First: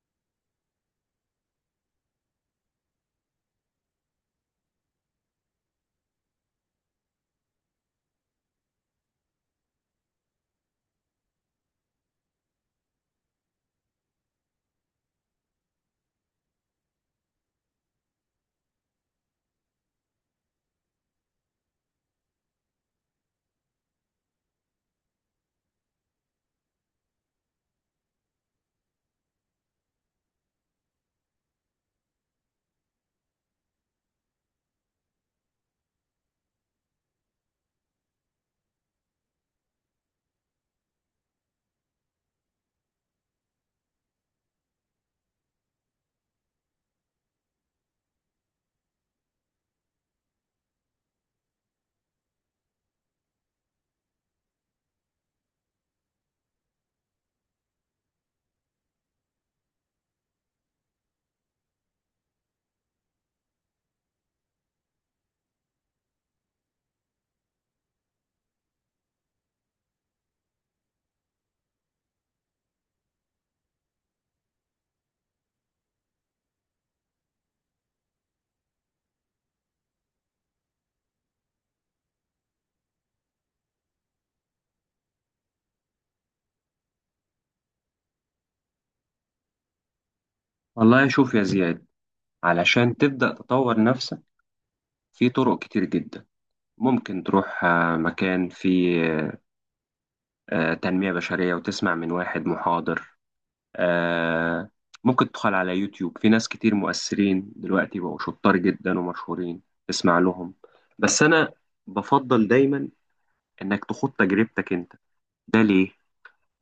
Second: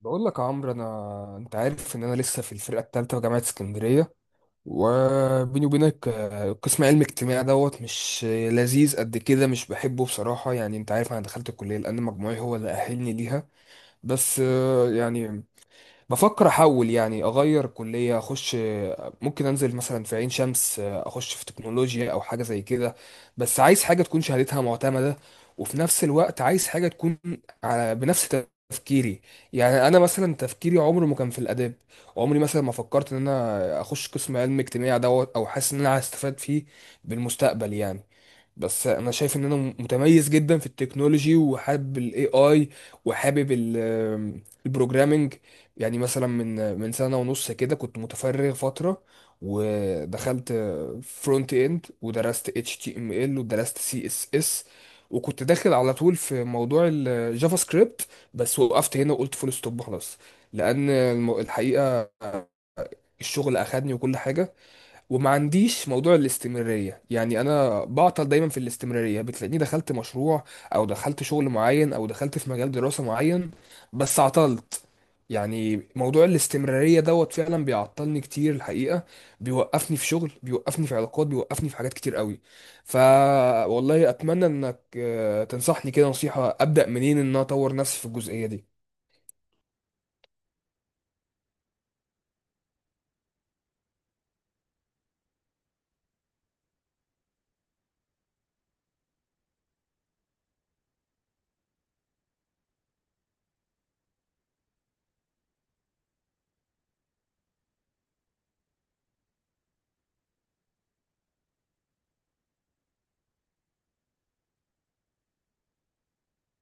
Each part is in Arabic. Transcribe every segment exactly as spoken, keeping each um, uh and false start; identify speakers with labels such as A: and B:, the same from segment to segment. A: بقول لك يا عمرو، انا انت عارف ان انا لسه في الفرقه الثالثه في جامعه اسكندريه. وبيني وبينك آه، قسم علم اجتماع دوت مش لذيذ قد كده، مش بحبه بصراحه. يعني انت عارف انا دخلت الكليه لان مجموعي هو اللي اهلني ليها. بس آه، يعني بفكر احول، يعني اغير كليه اخش. ممكن انزل مثلا في عين شمس اخش في تكنولوجيا او حاجه زي كده. بس عايز حاجه تكون شهادتها معتمده، وفي نفس الوقت عايز حاجه تكون على بنفس تفكيري. يعني انا مثلا تفكيري عمره ما كان في الاداب. عمري مثلا ما فكرت ان انا اخش قسم علم اجتماع دوت، او حاسس ان انا هستفاد فيه بالمستقبل يعني. بس انا شايف ان انا متميز جدا في التكنولوجي، وحابب الاي اي، وحابب ال- البروجرامينج. يعني مثلا من من سنة ونص كده كنت متفرغ فترة، ودخلت فرونت اند، ودرست اتش تي ام ال، ودرست سي اس اس، وكنت داخل على طول في موضوع الجافا سكريبت. بس وقفت هنا وقلت فول ستوب خلاص. لان الم- الحقيقة الشغل اخدني وكل حاجة، وما عنديش موضوع الاستمرارية. يعني أنا بعطل دايما في الاستمرارية. بتلاقيني دخلت مشروع، أو دخلت شغل معين، أو دخلت في مجال دراسة معين، بس عطلت. يعني موضوع الاستمرارية دوت فعلا بيعطلني كتير الحقيقة. بيوقفني في شغل، بيوقفني في علاقات، بيوقفني في حاجات كتير قوي. ف، والله أتمنى إنك آه، تنصحني كده نصيحة أبدأ منين إن أنا أطور نفسي في الجزئية دي.
B: والله، شوف يا زياد. علشان تبدأ تطور نفسك في طرق كتير جدا، ممكن تروح آه، مكان فيه آه، آه، تنمية بشرية وتسمع من واحد محاضر آه، ممكن تدخل على يوتيوب، في ناس كتير مؤثرين دلوقتي بقوا شطار جدا ومشهورين، تسمع لهم. بس أنا بفضل دايما إنك تخوض تجربتك أنت. ده ليه؟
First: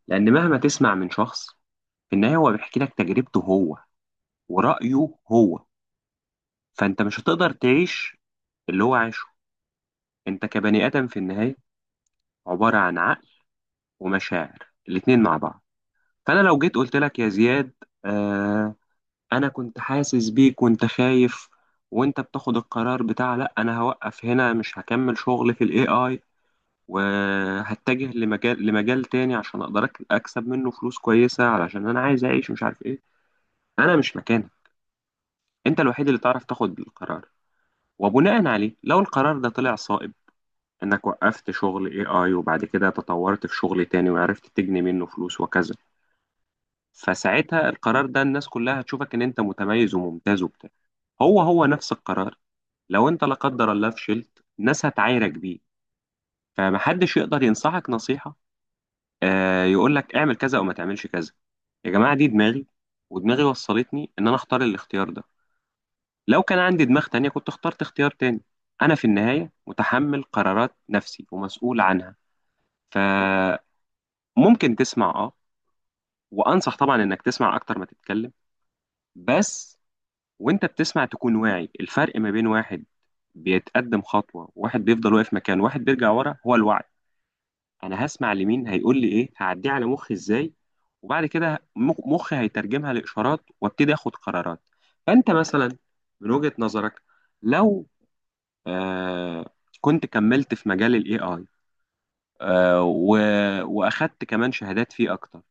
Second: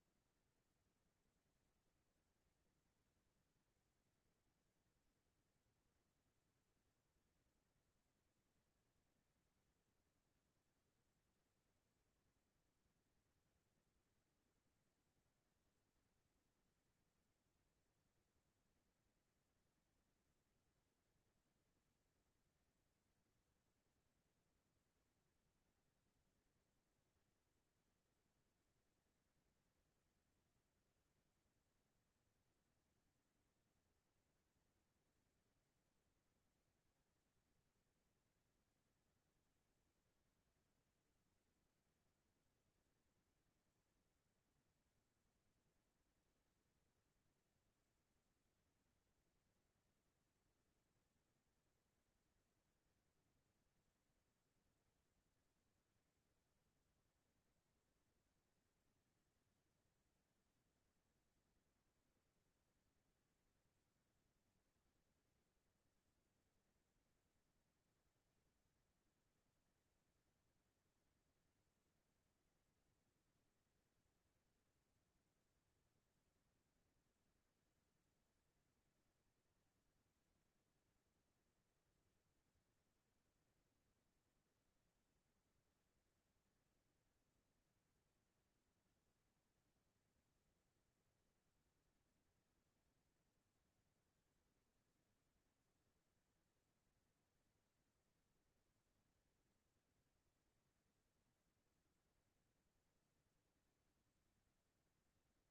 B: لأن مهما تسمع من شخص، في النهاية هو بيحكي لك تجربته هو ورأيه هو، فأنت مش هتقدر تعيش اللي هو عايشه. انت كبني ادم في النهايه عباره عن عقل ومشاعر، الاتنين مع بعض. فانا لو جيت قلت لك يا زياد، آه انا كنت حاسس بيك وانت خايف وانت بتاخد القرار بتاع لا انا هوقف هنا مش هكمل شغل في الاي اي، وهتجه لمجال لمجال تاني عشان اقدر أك- اكسب منه فلوس كويسه علشان انا عايز اعيش مش عارف ايه، انا مش مكانك. انت الوحيد اللي تعرف تاخد القرار. وبناء عليه، لو القرار ده طلع صائب، انك وقفت شغل اي اي وبعد كده تطورت في شغل تاني وعرفت تجني منه فلوس وكذا، فساعتها القرار ده الناس كلها هتشوفك ان انت متميز وممتاز وبتاع. هو هو نفس القرار، لو انت لا قدر الله فشلت الناس هتعايرك بيه. فمحدش يقدر ينصحك نصيحة، آه يقول لك اعمل كذا او ما تعملش كذا. يا جماعة، دي دماغي، ودماغي وصلتني ان انا اختار الاختيار ده. لو كان عندي دماغ تانية كنت اخترت اختيار تاني. انا في النهاية متحمل قرارات نفسي ومسؤول عنها. ف ممكن تسمع، اه وانصح طبعا انك تسمع اكتر ما تتكلم. بس وانت بتسمع تكون واعي الفرق ما بين واحد بيتقدم خطوة، واحد بيفضل واقف مكان، واحد بيرجع ورا. هو الوعي. انا هسمع لمين، هيقول لي ايه، هعديه على مخي ازاي، وبعد كده مخ- مخي هيترجمها لاشارات وابتدي اخد قرارات. فانت مثلا، من وجهة نظرك، لو آه كنت كملت في مجال الاي اي، آه و- واخدت كمان شهادات فيه اكتر،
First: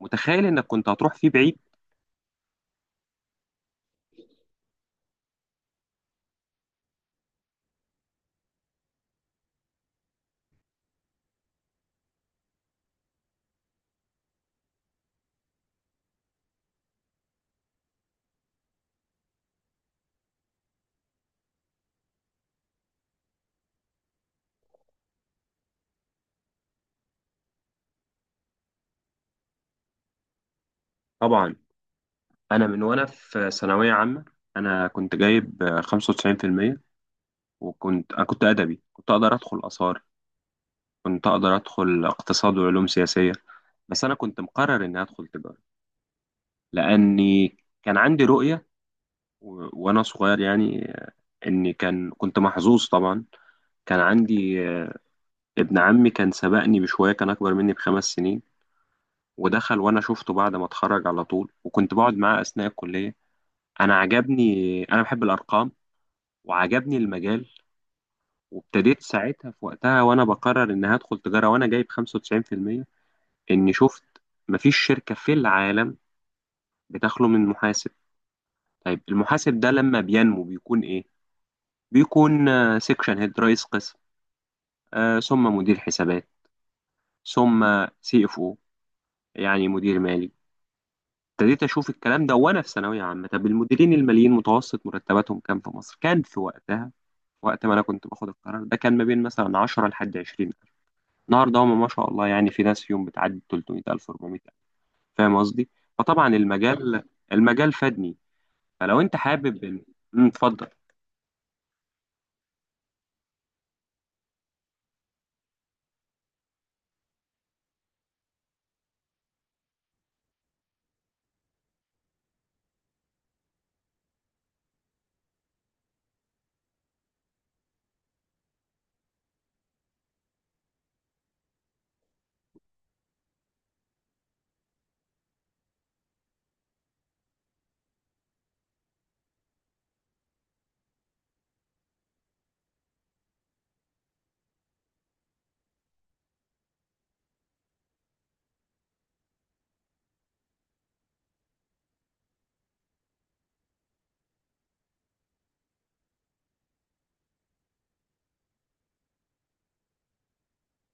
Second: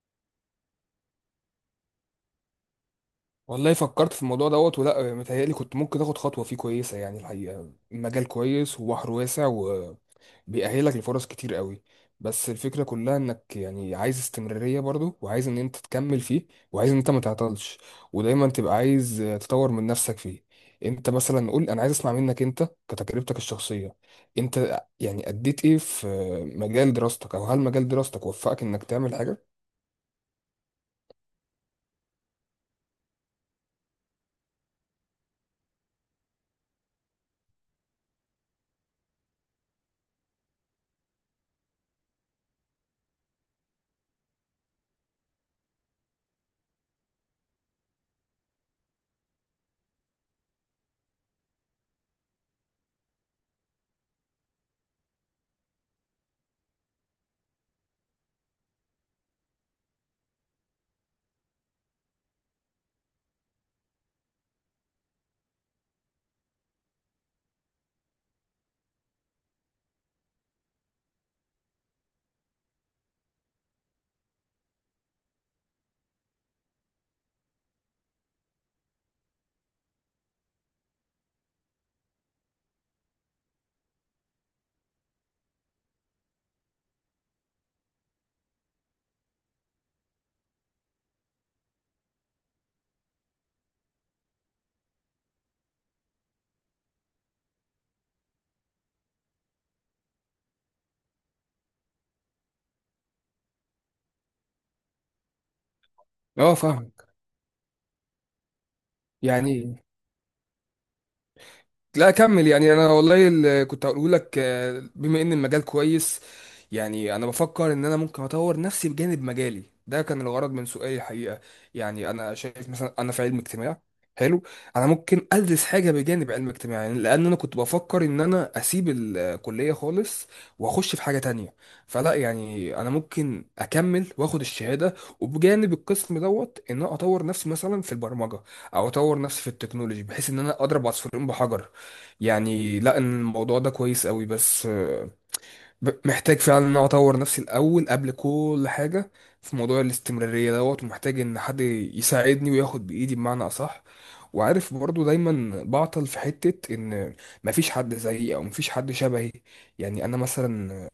B: متخيل انك كنت هتروح فيه بعيد؟
A: والله فكرت في الموضوع دوت، ولا متهيألي كنت ممكن تاخد خطوة فيه كويسة يعني. الحقيقة المجال كويس وبحر واسع، وبيأهلك لفرص كتير قوي. بس الفكرة كلها انك يعني عايز استمرارية برضو، وعايز ان انت تكمل فيه، وعايز ان انت ما تعطلش، ودايما تبقى عايز تطور من نفسك فيه. انت مثلا قول، انا عايز اسمع منك انت كتجربتك الشخصية. انت يعني اديت ايه في مجال دراستك، او هل مجال دراستك وفقك انك تعمل حاجة؟
B: طبعا. انا من وانا في ثانويه عامه، انا كنت جايب آه، خمسة وتسعين بالمية. وكنت انا كنت ادبي، كنت اقدر ادخل اثار، كنت اقدر ادخل اقتصاد وعلوم سياسيه. بس انا كنت مقرر اني ادخل تجاره، لاني كان عندي رؤيه، و... وانا صغير، يعني آه، اني كان كنت محظوظ طبعا. كان عندي آه، ابن عمي كان سبقني بشوية، كان أكبر مني بخمس سنين ودخل. وأنا شفته بعد ما اتخرج على طول، وكنت بقعد معاه أثناء الكلية. أنا عجبني، أنا بحب الأرقام، وعجبني المجال. وابتديت ساعتها، في وقتها وانا بقرر ان هدخل تجارة وانا جايب خمسة وتسعين بالمية، اني شفت مفيش شركة في العالم بتخلو من محاسب. طيب المحاسب ده لما بينمو بيكون ايه؟ بيكون سيكشن هيد، رئيس قسم، آه ثم مدير حسابات، ثم سي اف او، يعني مدير مالي. ابتديت اشوف الكلام ده وانا في ثانوية عامة. طب المديرين الماليين متوسط مرتباتهم كام في مصر؟ كان في وقتها، وقت ما انا كنت باخد القرار ده، كان ما بين مثلا عشرة لحد عشرين. النهارده هم ما شاء الله، يعني في ناس فيهم بتعدي ثلاثمية ألف أربعمية ألف. فاهم قصدي؟ فطبعا
A: اه،
B: المجال
A: فاهمك.
B: المجال فادني. فلو انت حابب
A: يعني
B: إن- أمم، اتفضل.
A: لا اكمل يعني، انا والله اللي كنت هقوله لك آه، بما ان المجال كويس، يعني انا بفكر ان انا ممكن اطور نفسي بجانب مجالي ده. كان الغرض من سؤالي الحقيقه. يعني انا شايف مثلا انا في علم اجتماع، حلو، انا ممكن ادرس حاجه بجانب علم اجتماع. يعني لان انا كنت بفكر ان انا اسيب الكليه خالص واخش في حاجه تانية. فلا، يعني انا ممكن اكمل واخد الشهاده، وبجانب القسم دوت ان انا اطور نفسي مثلا في البرمجه، او اطور نفسي في التكنولوجي بحيث ان انا اضرب عصفورين بحجر. يعني لا، إن الموضوع ده كويس قوي، بس آه، ب- محتاج فعلا ان انا اطور نفسي الاول قبل كل حاجه في موضوع الاستمراريه دوت، ومحتاج ان حد يساعدني وياخد بايدي بمعنى اصح. وعارف برضو دايما بعطل في حته ان مفيش حد زيي، او مفيش حد شبهي. يعني انا مثلا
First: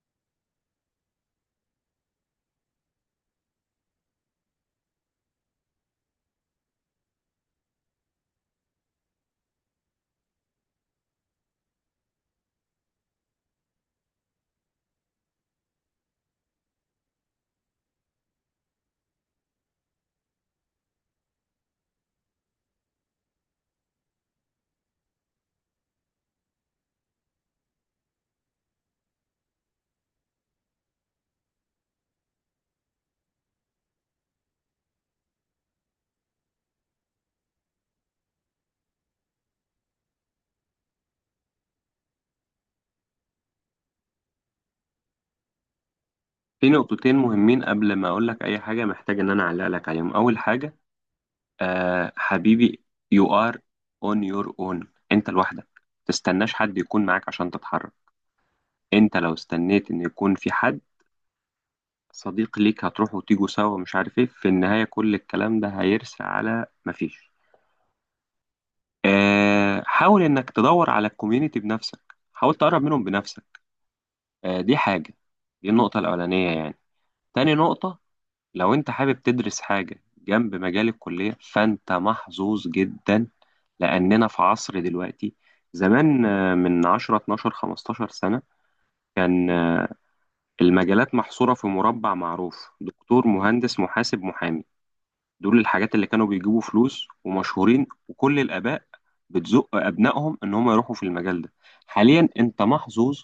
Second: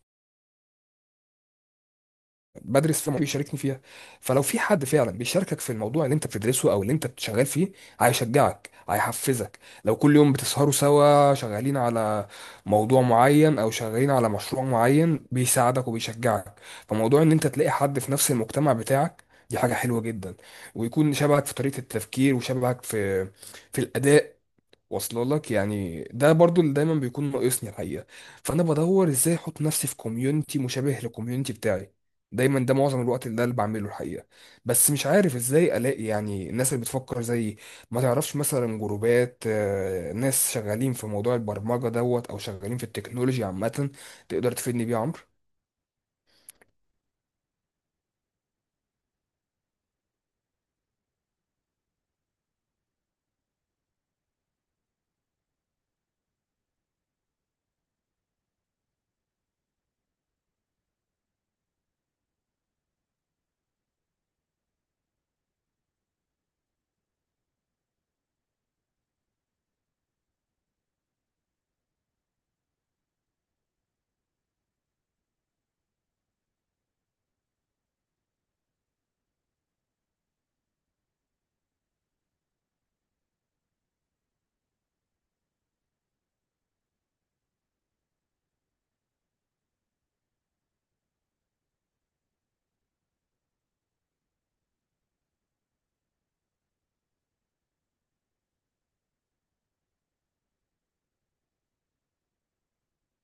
A: بدرس فيها بيشاركني فيها. فلو في حد فعلا بيشاركك في الموضوع اللي انت بتدرسه او اللي انت شغال فيه، هيشجعك هيحفزك. لو كل يوم بتسهروا سوا شغالين على موضوع معين، او شغالين على مشروع معين، بيساعدك وبيشجعك. فموضوع ان انت تلاقي حد في نفس المجتمع بتاعك، دي حاجة حلوة جدا. ويكون شبهك في طريقة التفكير، وشبهك في في الأداء، واصله لك يعني. ده برضو اللي دايما بيكون ناقصني الحقيقه. فانا بدور ازاي احط نفسي في كوميونتي مشابه للكوميونتي بتاعي دايما. ده معظم الوقت اللي ده اللي بعمله الحقيقه. بس مش عارف ازاي الاقي يعني الناس اللي بتفكر زيي. ما تعرفش مثلا جروبات آه، ناس شغالين في موضوع البرمجه دوت، او شغالين في التكنولوجيا عامه، تقدر تفيدني بيه يا عمرو؟
B: في نقطتين مهمين قبل ما اقول لك اي حاجه، محتاج ان انا اعلق لك عليهم. اول حاجه، آه حبيبي، you are on your own. انت لوحدك، تستناش حد يكون معاك عشان تتحرك. انت لو استنيت ان يكون في حد صديق ليك هتروحوا وتيجوا سوا مش عارف ايه، في النهايه كل الكلام ده هيرسى على مفيش. آه، حاول انك تدور على الكوميونتي بنفسك، حاول تقرب منهم بنفسك. آه، دي حاجة، دي النقطة الأولانية يعني. تاني نقطة، لو انت حابب تدرس حاجة جنب مجال الكلية فانت محظوظ جدا، لأننا في عصر دلوقتي. زمان، آه، من عشر اتناشر 15 سنة، كان آه، المجالات محصورة في مربع معروف، دكتور مهندس محاسب محامي. دول الحاجات اللي كانوا بيجيبوا فلوس ومشهورين، وكل الآباء بتزق أبنائهم إن هم يروحوا في المجال ده. حاليا أنت محظوظ،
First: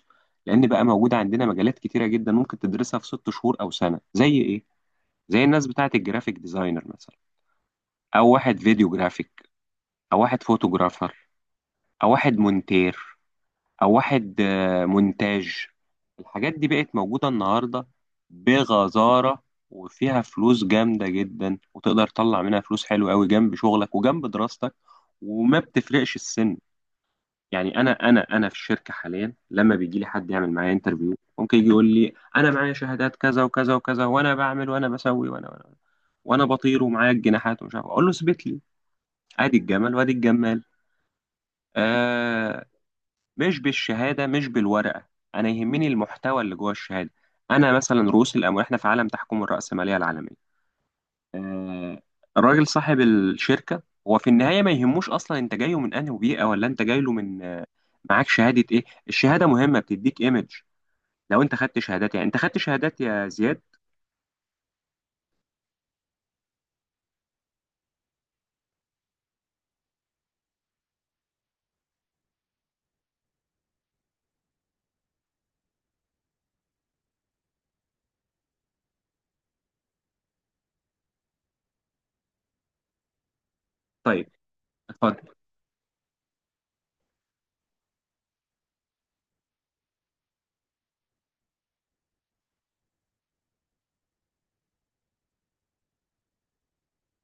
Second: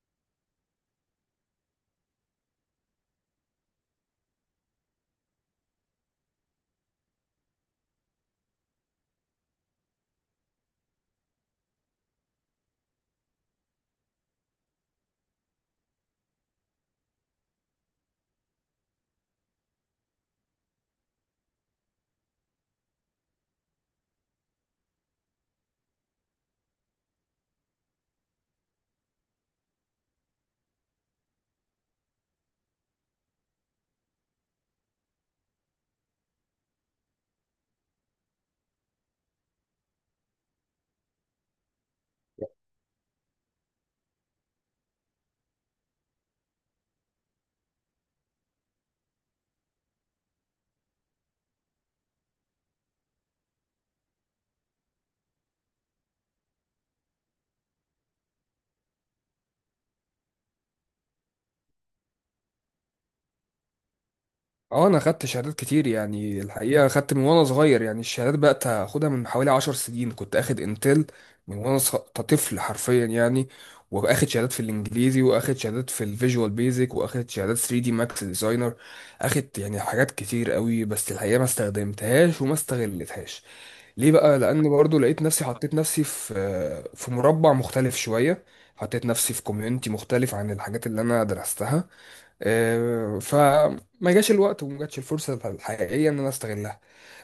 B: لأن بقى موجودة عندنا مجالات كتيرة جدا ممكن تدرسها في ست شهور أو سنة، زي إيه؟ زي الناس بتاعة الجرافيك ديزاينر مثلا، أو واحد فيديو جرافيك، أو واحد فوتوجرافر، أو واحد مونتير، او واحد آه، مونتاج. الحاجات دي بقت موجودة النهاردة بغزارة، وفيها فلوس جامدة جدا، وتقدر تطلع منها فلوس حلوة قوي جنب شغلك وجنب دراستك. وما بتفرقش السن. يعني انا انا انا في الشركة حاليا، لما بيجي لي حد يعمل معايا انترفيو، ممكن يجي يقول لي انا معايا شهادات كذا وكذا وكذا، وانا بعمل وانا بسوي وانا وانا وانا بطير ومعايا الجناحات ومش عارف إيه. اقول له اثبت لي، ادي الجمل وادي الجمال. آه، مش بالشهاده، مش بالورقه. انا يهمني المحتوى اللي جوه الشهاده. انا مثلا رؤوس الاموال، احنا في عالم تحكم الرأسماليه العالميه. آه الراجل صاحب الشركه هو في النهايه ما يهموش اصلا انت جايه من انهي بيئه، ولا انت جاي له من آه، معاك شهاده ايه. الشهاده مهمه، بتديك ايمج. لو انت خدت شهادات، يعني انت خدت شهادات يا زياد؟
A: اه، انا خدت شهادات كتير يعني الحقيقه. خدت من وانا صغير يعني، الشهادات بقت اخدها من حوالي عشر سنين. كنت اخد انتل من وانا صغ- طفل حرفيا يعني. واخد شهادات في الانجليزي، واخد شهادات في الفيجوال بيزك، واخد شهادات ثري دي ماكس ديزاينر. اخد يعني حاجات كتير قوي، بس الحقيقه ما استخدمتهاش وما استغلتهاش. ليه
B: طيب،
A: بقى؟ لان برضو لقيت
B: اتفضل.
A: نفسي حطيت نفسي في في مربع مختلف شويه. حطيت نفسي في كوميونتي مختلف عن الحاجات اللي انا درستها. آه، فما جاش الوقت وما جاتش الفرصة الحقيقية إن أنا أستغلها.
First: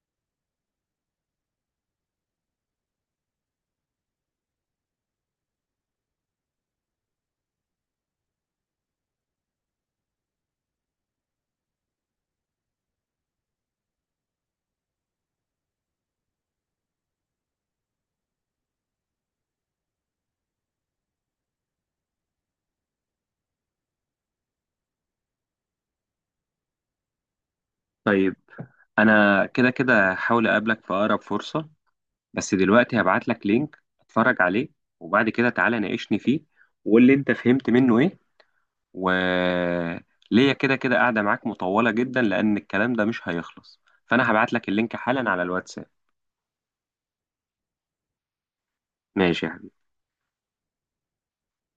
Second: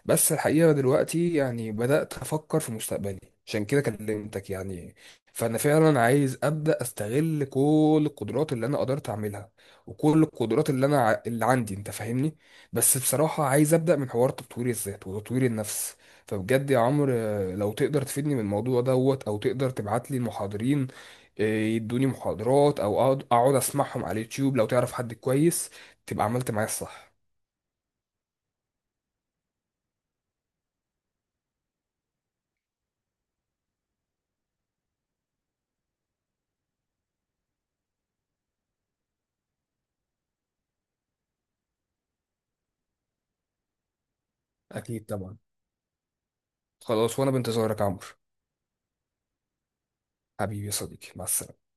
A: بس الحقيقة دلوقتي يعني بدأت أفكر في مستقبلي، عشان كده كلمتك يعني. فأنا فعلا عايز أبدأ أستغل كل القدرات اللي أنا قدرت أعملها، وكل القدرات اللي أنا ع- اللي عندي، أنت فاهمني. بس بصراحة عايز أبدأ من حوار تطوير الذات وتطوير النفس. فبجد يا عمرو، آه، لو تقدر تفيدني من الموضوع دوت، أو تقدر تبعت لي المحاضرين إيه، يدوني محاضرات، او اقعد أقعد اسمعهم على اليوتيوب، لو تعرف حد كويس تبقى عملت معايا الصح.
B: طيب انا كده كده هحاول اقابلك في اقرب فرصه. بس دلوقتي هبعت لك لينك اتفرج عليه وبعد كده تعالى ناقشني فيه واللي انت فهمت منه ايه. وليا كده كده قاعدة معاك مطولة جدا، لأن الكلام ده مش هيخلص. فأنا هبعت لك اللينك
A: اكيد
B: حالا
A: طبعا.
B: على الواتساب.
A: خلاص، وانا بانتظارك يا عمرو
B: ماشي يا
A: حبيبي يا صديقي. مع السلامه.